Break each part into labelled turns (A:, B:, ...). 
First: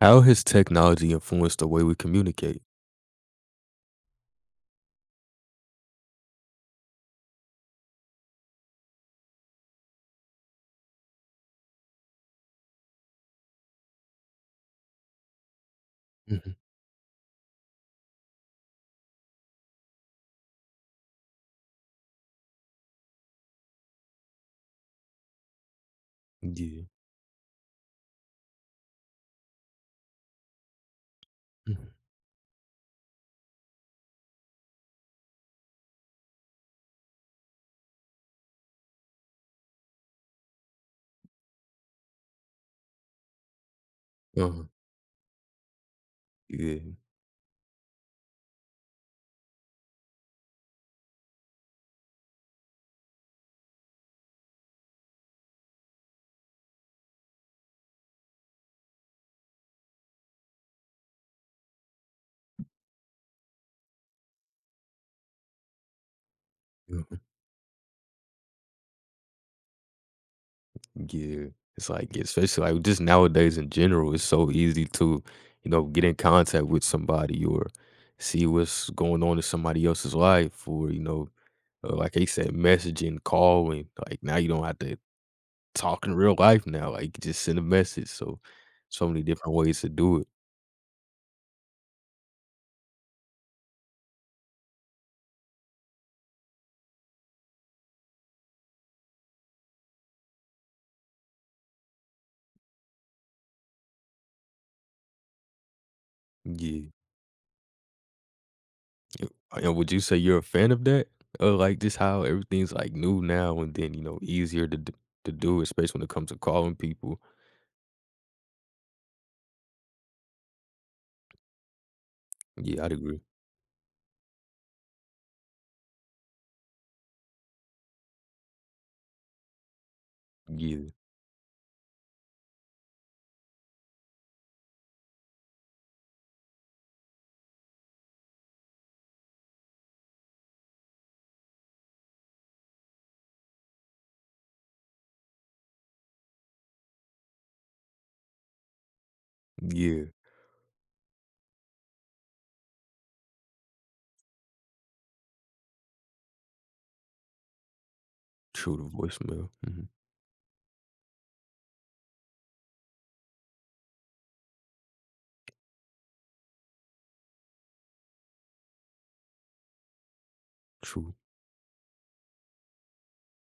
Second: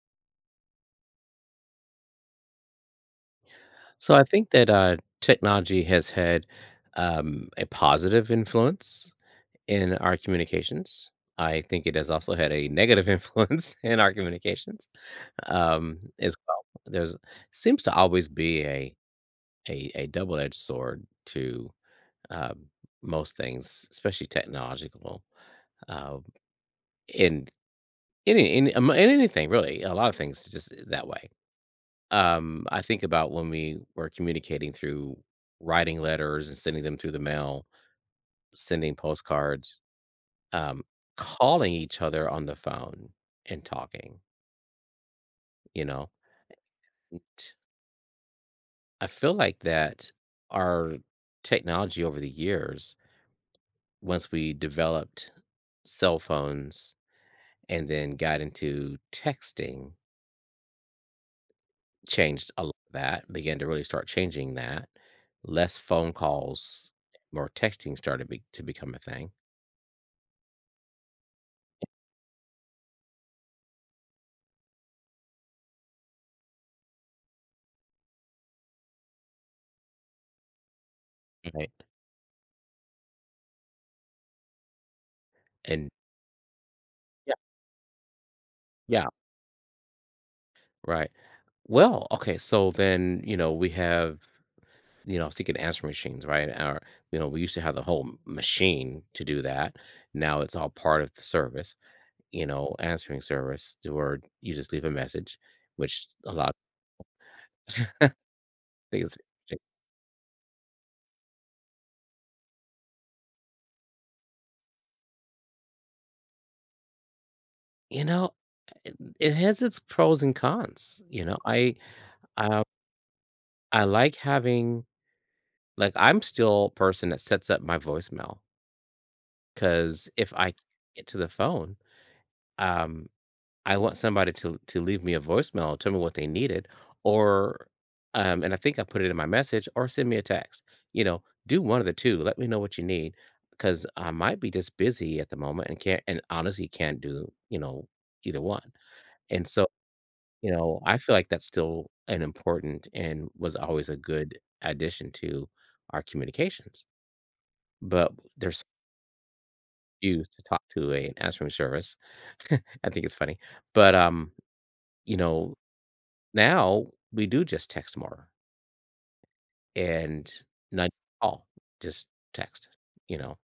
A: How has technology influenced the way we communicate?
B: So I think that technology has had a positive influence in our communications. I think it has also had a negative influence in our communications as
A: Mhm.
B: well. There's seems to always be a double edged sword to um, most things, especially technological, uh,
A: Yeah.
B: in in anything really. A lot of things just that way.
A: Mhm.
B: I think about when we were communicating through writing letters and sending them through the mail, sending postcards, um, calling each other on the phone and talking,
A: Uh-huh.
B: you know?
A: Yeah.
B: And I feel like that our technology over the years, once we developed cell phones and then got into texting, changed a lot of that, began to really start changing that. Less phone calls,
A: Mhm.
B: more texting started be to become a thing.
A: Yeah. It's like, especially like just nowadays in general, it's so easy to, you know, get in contact with somebody or see what's going on in somebody else's life or, you know,
B: Right.
A: like they said, messaging, calling. Like now you don't have to
B: And
A: talk in real life now. Like you
B: yeah,
A: just send a message. So,
B: yeah,
A: so many different ways to do it.
B: right. Well, okay, so then, you know, we have, you know, I was thinking answering machines, right? Or, you know, we used to have the whole m machine to do that. Now it's all part of the service, you know, answering service to where you just leave a message, which a lot of
A: Yeah.
B: things,
A: You and would you say you're a fan of that? Or, like, just how everything's, like, new now and then, you know, easier to d to do, especially when it comes to calling people.
B: you know, it has its pros and cons, you know?
A: Yeah, I'd agree.
B: I like having like, I'm still a person that sets up my voicemail because if I
A: Yeah,
B: get to the phone, um, I want somebody to leave me a voicemail, tell me what they needed, or, and I think I put it in my message, or send me a text, you know, do one of the 2, let me know what you need because I might be just busy at the moment and can't and honestly can't do, you know, either one, and so
A: yeah.
B: you know, I feel like that's still an important and was always a good addition to our communications, but there's
A: True, to voicemail. Mhm.
B: you to talk to an answering service. I think it's funny, but, you know, now we do just text more and not
A: True.
B: call, just text, you know,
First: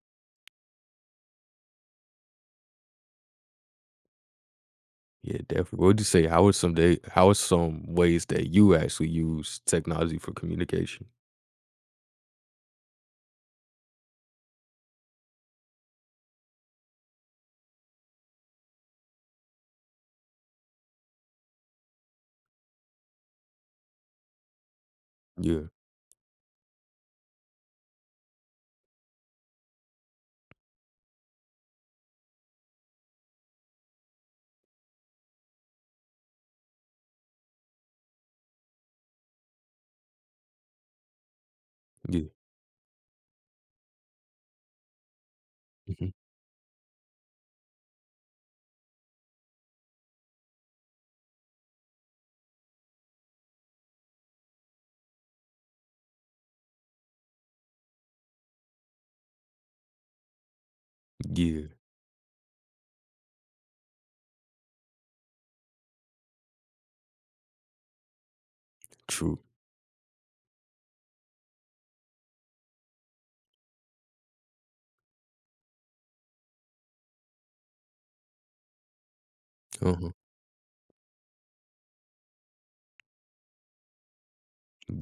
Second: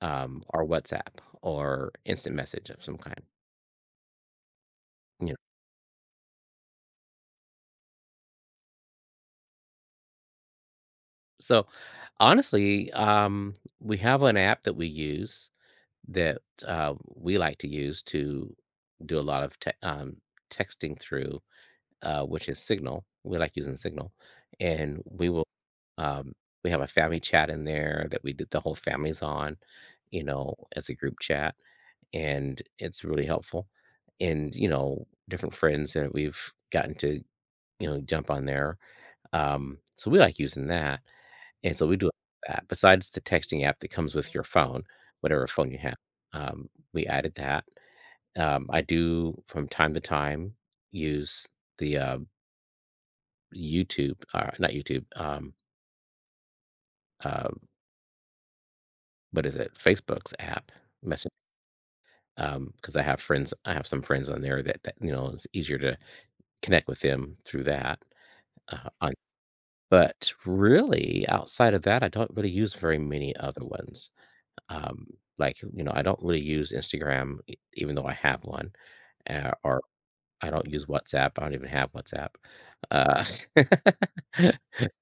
B: or WhatsApp or instant message of some kind, you know?
A: Yeah, definitely. What would you say, how are some day how are some ways that you actually use technology for communication?
B: So, honestly, we have an app that we use that, we like to use to do a lot of te texting through, which is Signal. We like using Signal, and we will,
A: Yeah,
B: um we have a family chat in there that we did the whole family's on, you know, as a group chat, and it's really helpful. And, you know, different friends that we've gotten to, you know, jump on there. So we like using that. And so we do
A: yeah.
B: that. Besides the texting app that comes with your phone, whatever phone you have,
A: Mhm.
B: we added that. I do from time to time use the YouTube, not YouTube, uh, what is it? Facebook's app message
A: Yeah,
B: because I have friends. I have some friends on there that, that you know it's easier to connect with them through that. Uh, on,
A: true.
B: but really, outside of that, I don't really use very many other ones. Um, like, you know, I don't really use Instagram, even though I have one, or
A: Uh-huh.
B: I don't use WhatsApp. I don't even have WhatsApp. Uh,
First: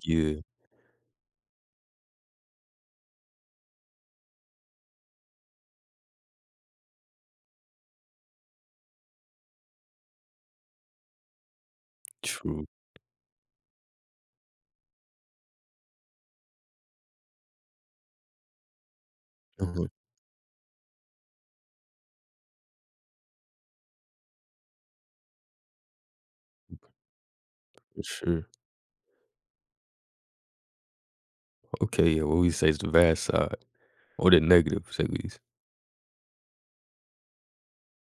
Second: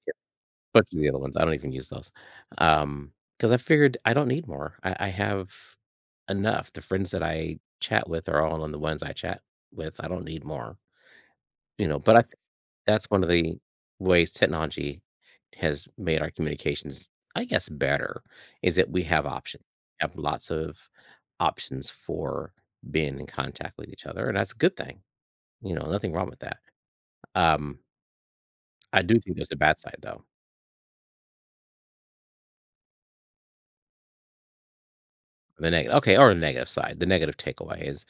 A: Yeah,
B: but the other ones, I don't even use those. Um, because I figured I don't need more. I have enough. The friends that I chat with are all on the ones I chat with. I don't need more. You know, but I think
A: true.
B: that's one of the ways technology has made our communications, I guess, better is that we have options.
A: Uh-huh.
B: We have lots of options for being in contact with each other, and that's a good thing. You know, nothing wrong with that. Um,
A: Sure.
B: I do think there's the bad side though.
A: Okay, yeah, what would you say is the bad side or the negatives, at least?
B: The negative okay, or the negative side. The negative takeaway is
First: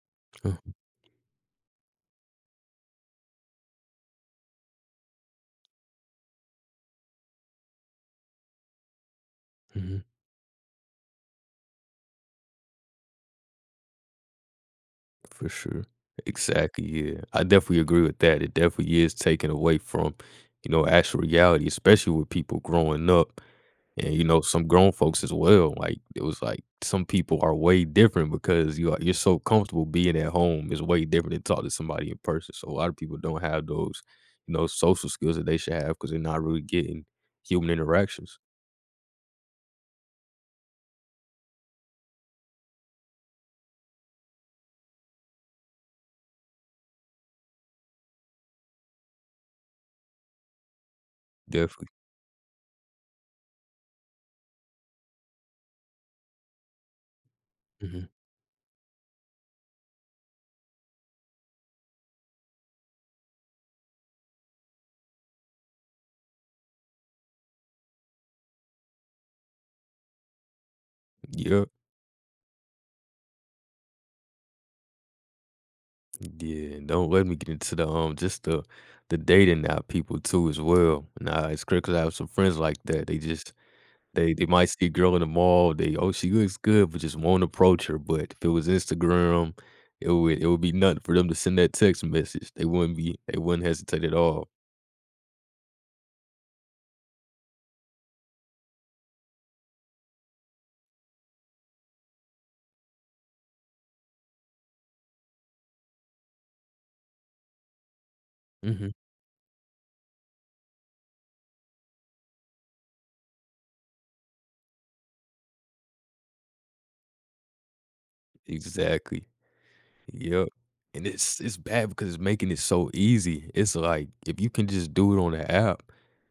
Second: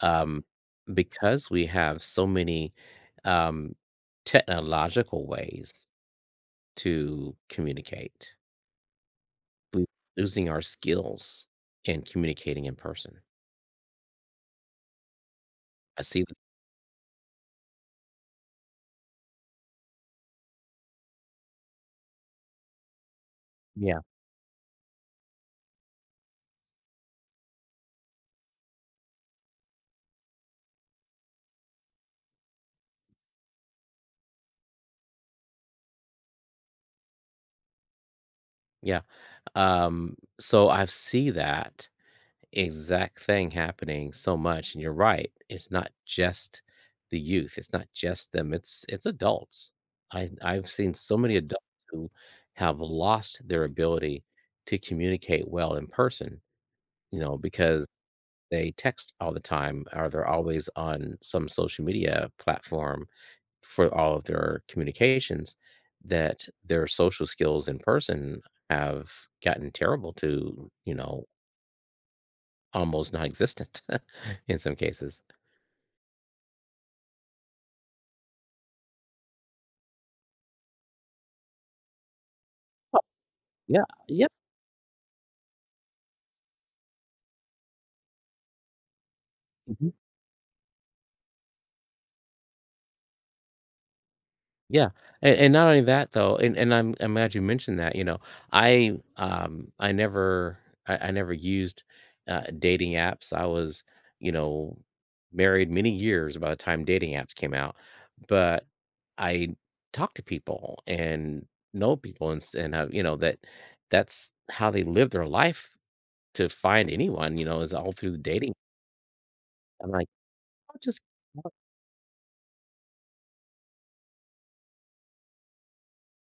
B: um
A: Uh,
B: because we have so many um technological ways to communicate we
A: mhm.
B: losing our skills in communicating in person.
A: For sure.
B: I see th
A: Exactly, yeah. I definitely agree with that. It definitely is taken away from, you know, actual reality, especially with people growing up
B: yeah,
A: and, you know, some grown folks as well. Like, it was like some people are way different because you are, you're so comfortable being at home is way different than talk to somebody in person. So a lot of people don't have those, you know, social skills that they should have because they're not really getting human interactions.
B: yeah, um, so I see that exact thing happening so much, and you're right, it's not just the youth, it's not just them, it's adults. I I've seen so many adults
A: Definitely.
B: who have lost their ability to communicate well in person, you know, because
A: Hmm.
B: they text all the time or they're always on some social media platform for all of their communications that their social skills in person have gotten terrible to, you know,
A: Yeah.
B: almost non-existent in some cases.
A: Yeah, don't let me get into the just the dating app people too as well. Nah, it's crazy 'cause I have some friends like that. They just
B: Yeah, yeah.
A: they might see a girl in the mall. They oh she looks good, but just won't approach her. But if it was Instagram, it would be nothing for them to send that text message. They wouldn't hesitate at all.
B: Yeah, and not only that though, and I'm glad you mentioned that, you know, I never I never used, dating apps. I was, you know, married many years by the time dating apps came out, but
A: Hmm.
B: I talk to people and know people and s and have you know, that that's how they live their life to find anyone, you know, is all through the dating.
A: Exactly.
B: I'm like
A: Yep.
B: I'll just
A: And it's bad because it's making it so easy. It's like if you can just do it on the app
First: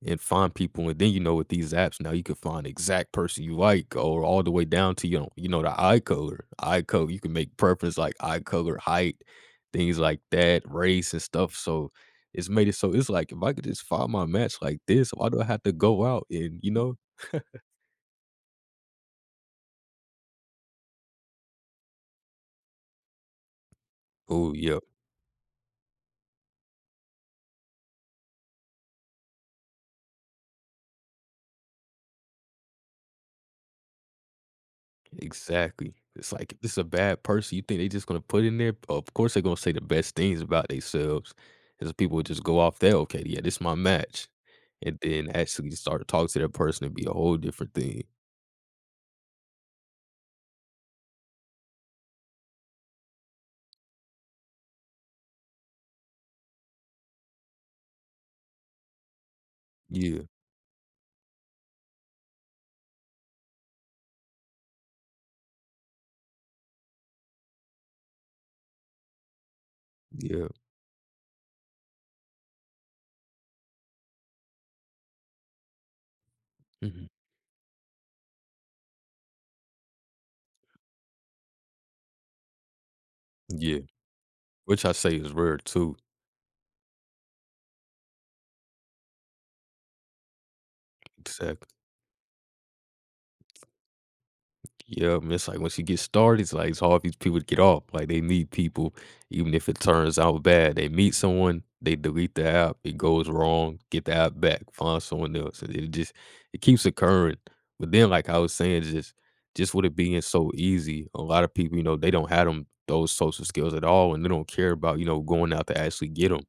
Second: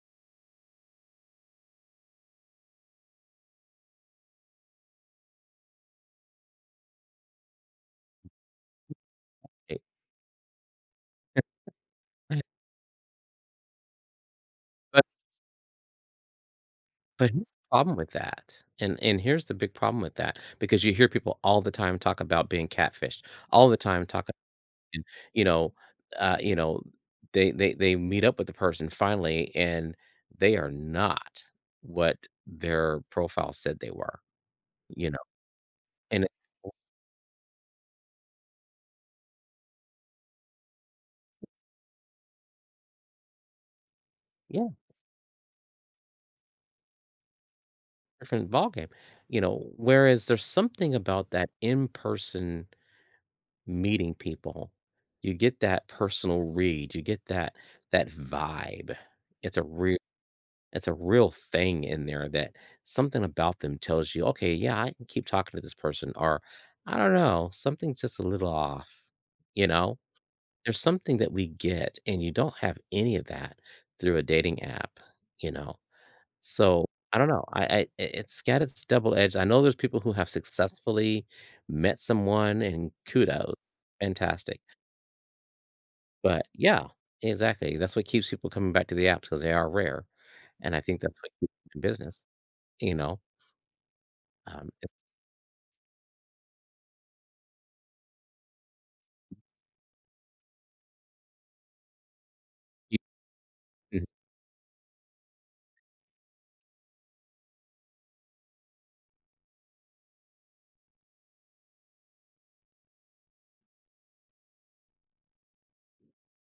A: and find people, and then you know with these apps now you can find the exact person you like, or all the way down to you know the eye color. You can make preference like eye color, height, things like that, race and stuff. So
B: right,
A: it's made it so it's like if I could just find my match like
B: but
A: this, why do I have to go out and you know?
B: but here's the problem with that, and here's the big problem with that, because you hear people all the time talk about being catfished, all the time talk
A: Oh yeah,
B: and, you know, you know, they meet up with the person finally, and they are not what their profile said they were, you know,
A: exactly.
B: and
A: It's
B: it-
A: like if
B: oh,
A: this is a bad person, you think they just gonna put in there? Of course they're gonna say the best things about themselves. Because people would just go off there, okay, yeah, this my match.
B: yeah,
A: And then actually start talking to that person and be a whole different thing.
B: different ball game. You know, whereas there's something about that in-person meeting people, you get that personal read, you get that vibe. It's a real
A: Yeah.
B: It's a real thing in there that something about them tells you, "Okay, yeah, I can keep talking to this person," or, "I don't know, something's just a little off." You know?
A: Yeah.
B: There's something that we get, and you don't have any of that through a dating app, you know? So,
A: Hmm.
B: I don't know, I it's got its double edge. I know there's people who have successfully met someone, and kudos,
A: Yeah.
B: fantastic.
A: Which I say is rare too.
B: But yeah, exactly, that's what keeps people coming back to the apps because they are rare, and I think that's what keeps
A: Exactly.
B: 'em in business, you know? If
A: Yeah, man, it's like once you get started, it's like it's hard for these people to get off. Like they meet people, even if it turns out bad, they meet someone, they delete the app,
B: you
A: it goes wrong,
B: mhm,
A: get the app back, find someone else. And It just it keeps occurring. But then, like I was saying, just with it being so easy, a lot of people, you know, they don't have them those social skills at all, and they don't care about you know going out to actually get them.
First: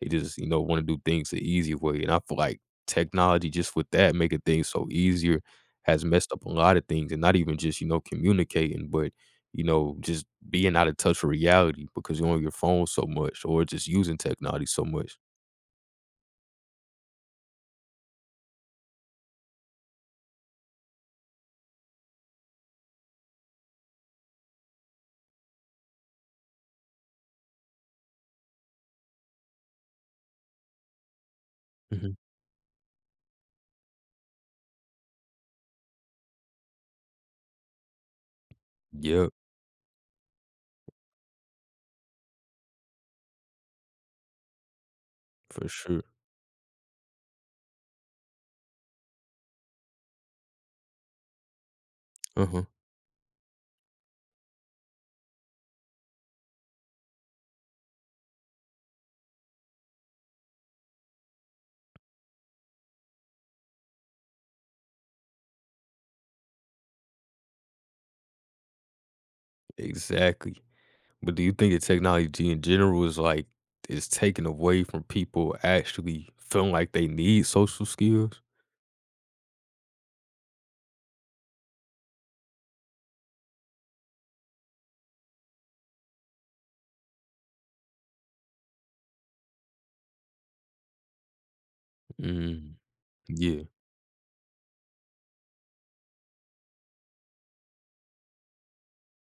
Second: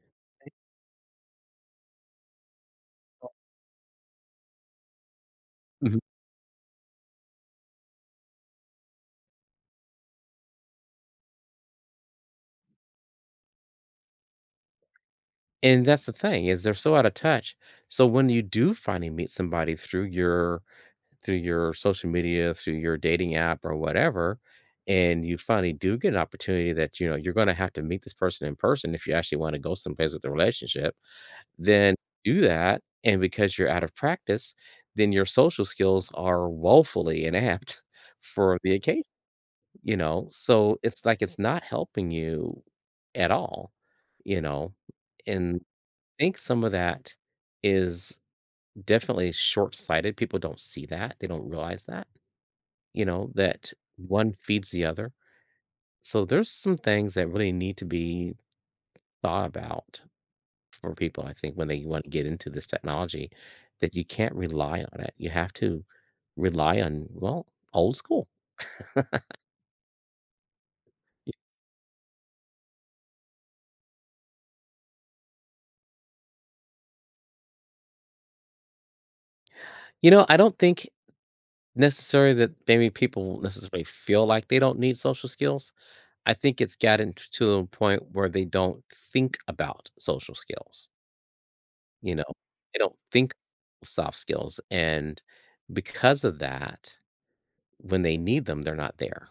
A: They just you know want to do things the easy way, and I feel like technology just with that making things so easier
B: mhm,
A: has messed up a lot of things and not even just, you know, communicating, but, you know, just being out of touch with reality because you're on your phone so much or just using technology so much.
B: and that's the thing is they're so out of touch. So when you do finally meet somebody through your social media, through your dating app or whatever, and you finally do get an opportunity that, you know, you're gonna have to meet this person in person if you actually want to go someplace with the relationship, then
A: Mhm.
B: do that. And because you're out of practice, then your social skills are woefully inapt for the occasion.
A: Yep,
B: You know, so it's like it's not helping you at all, you know, and
A: for sure.
B: I think some of that is definitely short-sighted. People don't see that. They don't realize that,
A: Uh-huh.
B: you know, that one feeds the other. So there's some things that really need to be thought about for people, I think, when they want to get into this technology that you can't rely on it. You have to rely on, well, old school.
A: Exactly. But do you think that technology in general is like is taken away from people actually feeling like they need social skills?
B: You know, I don't think necessary that maybe people won't necessarily feel like they don't need social skills. I think it's gotten t to a point where they don't think about social skills, you know?
A: Mm,
B: They don't think
A: yeah,
B: soft skills, and because of that, when they need them, they're not there,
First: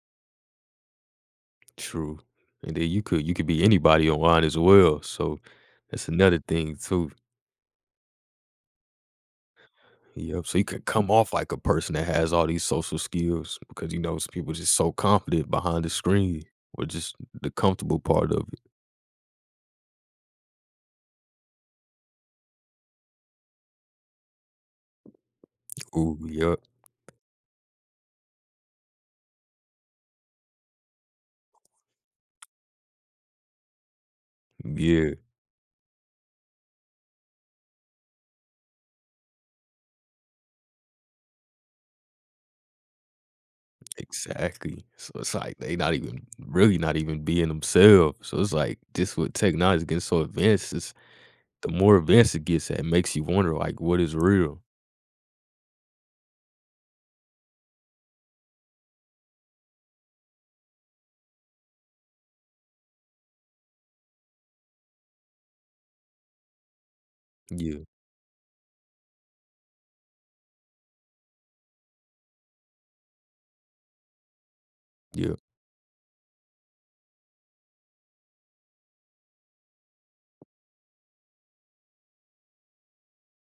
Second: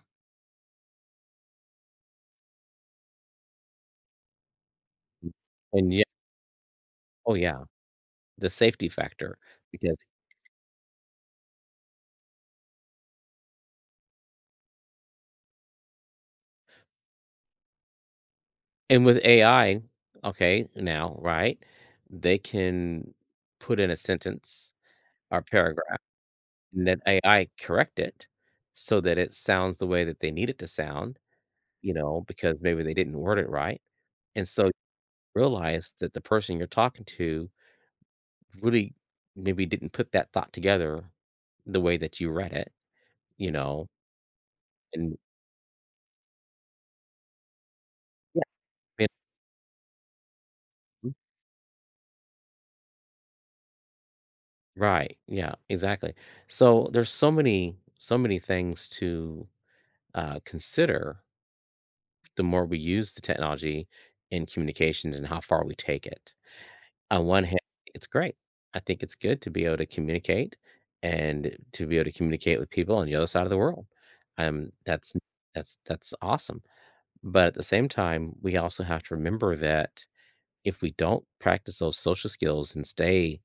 A: true. And then you could be anybody online as well. So
B: and yeah,
A: that's another thing too.
B: oh, yeah, the safety factor, because
A: Yep, so you could come off like a person that has all these social skills because, you know, s people just so confident behind the screen or just the comfortable part of it.
B: and with AI, okay, now, right, they can put in a sentence or paragraph
A: Ooh, yep,
B: and then AI correct it so that it sounds the way that they need it to sound, you know, because maybe they didn't word it right. And so you
A: yeah,
B: realize that the person you're talking to really maybe didn't put that thought together the way that you read it, you know,
A: exactly. So
B: and
A: it's like they not even really not even being themselves. So
B: yeah,
A: it's like
B: it-
A: just with technology getting so advanced, it's
B: mm,
A: the more advanced it gets, that makes you wonder like what is real.
B: right. Yeah, exactly. So there's so many, so many things to consider the more we use the technology in communications and how far we take it. On one hand,
A: Yeah,
B: it's great. I think it's good to be able to communicate and to be able to communicate with people on the other side of the world. Um, that's
A: yeah,
B: that's awesome. But at the same time, we also have to remember that if we don't practice those social skills and stay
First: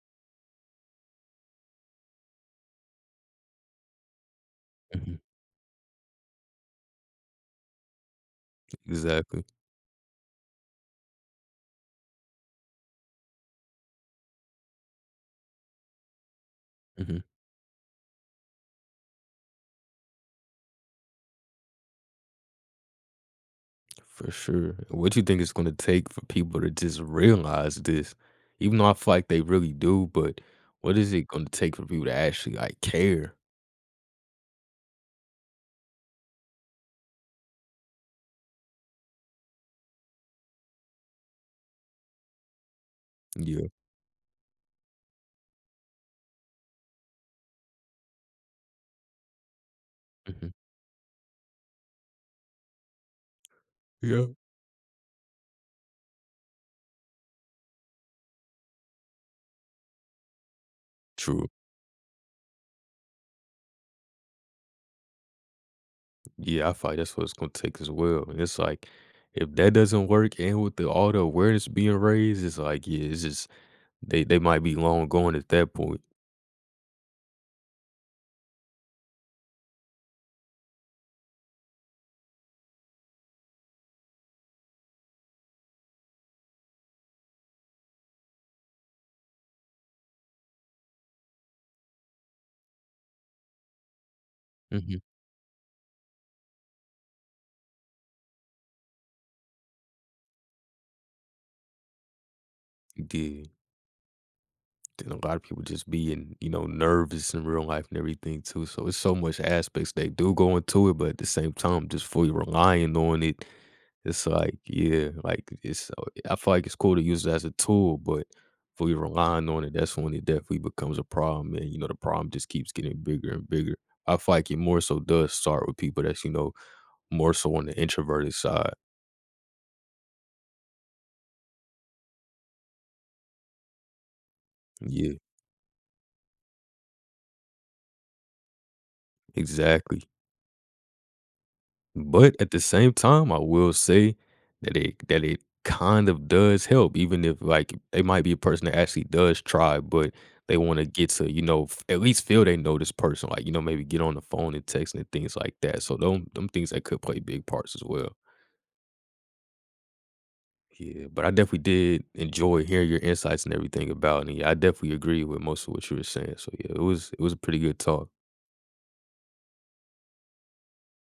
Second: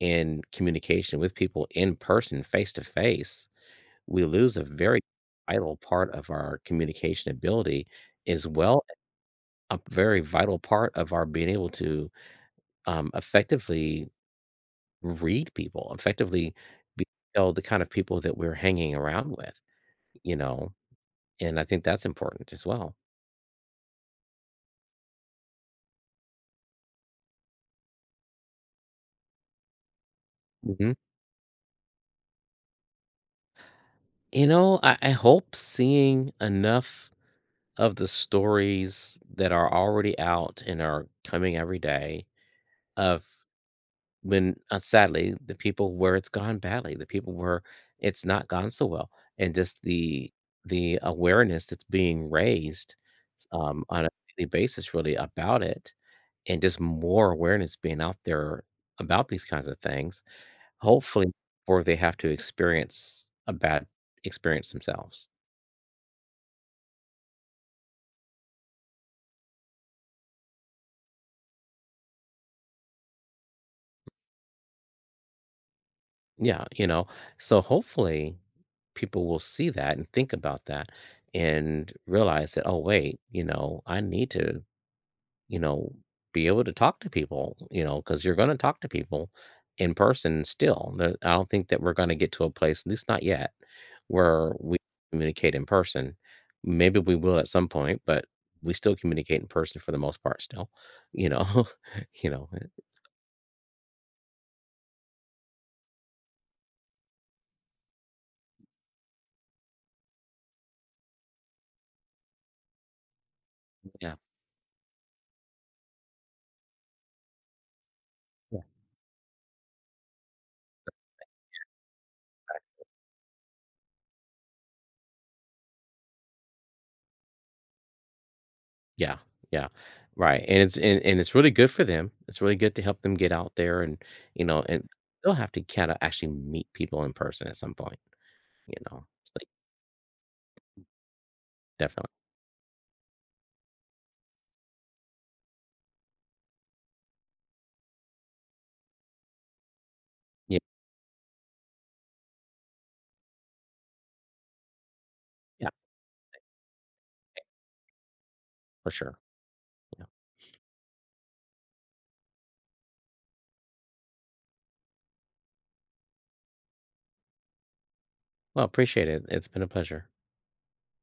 B: in communication with people in person, face to face, we lose a very
A: mhm,
B: vital part of our communication ability, as well
A: exactly,
B: a very vital part of our being able to effectively read people, effectively be
A: mhm.
B: tell the kind of people that we're hanging around with, you know? And I think that's important as well.
A: For sure. What you think it's gonna take for people to just realize this? Even though I feel like they really do, but
B: Mhm.
A: what is it gonna take for people to actually like care?
B: You know, I hope seeing enough of the stories that are already out and are coming every day of
A: Yeah.
B: when sadly the people where it's gone badly, the people where it's not gone so well, and just
A: Mhm.
B: the awareness that's being raised on a
A: Yeah.
B: daily basis really about it and just more awareness being out there about these kinds of things, hopefully,
A: True.
B: before they have to experience a bad experience themselves.
A: Yeah, I feel like that's what it's gonna take as well. And it's like if that doesn't work and with the all the awareness being raised, it's like, yeah, it's just they might be long gone at that point.
B: Yeah, you know, so hopefully people will see that and think about that and realize that, oh, wait, you know, I need to you know, be able to talk to people, you know, because you're going to talk to people in person still. I don't think that we're going to get to a place, at least not yet, where we
A: Hmm.
B: communicate in person. Maybe we will at some point, but we still communicate in person for the most part still, you know, you know, it-
A: Yeah. Then a lot of people just being, you know, nervous in real life and everything too. So it's so much aspects they do go into it, but at the same time, just fully relying on it.
B: yeah,
A: It's like, yeah, like it's. I feel like it's cool to use it as a tool, but
B: yeah,
A: fully relying on it, that's when it definitely becomes a problem, and you know, the problem just keeps getting bigger and bigger. I feel like it more so does start with people that's you know more so on the introverted side.
B: yeah, yeah. Right. And it's really good for them. It's really good to help them get out there and, you know, and
A: Yeah,
B: they'll have to kind of actually meet people in person at some point, you know, like
A: exactly.
B: definitely.
A: But at the same time, I will say that it kind of does help, even if like they might be a person that actually does try, but they
B: Yeah.
A: want to get to, you know, at least feel they know this person, like, you know, maybe get on the phone and text and things like
B: Yeah.
A: that. So them things that could play big parts as well.
B: For sure. Yeah.
A: Yeah. But I definitely did enjoy hearing your insights and everything about it. And yeah, I definitely agree with most of what you were saying. So yeah, it was a pretty good talk.
B: Well, appreciate it. It's been a pleasure.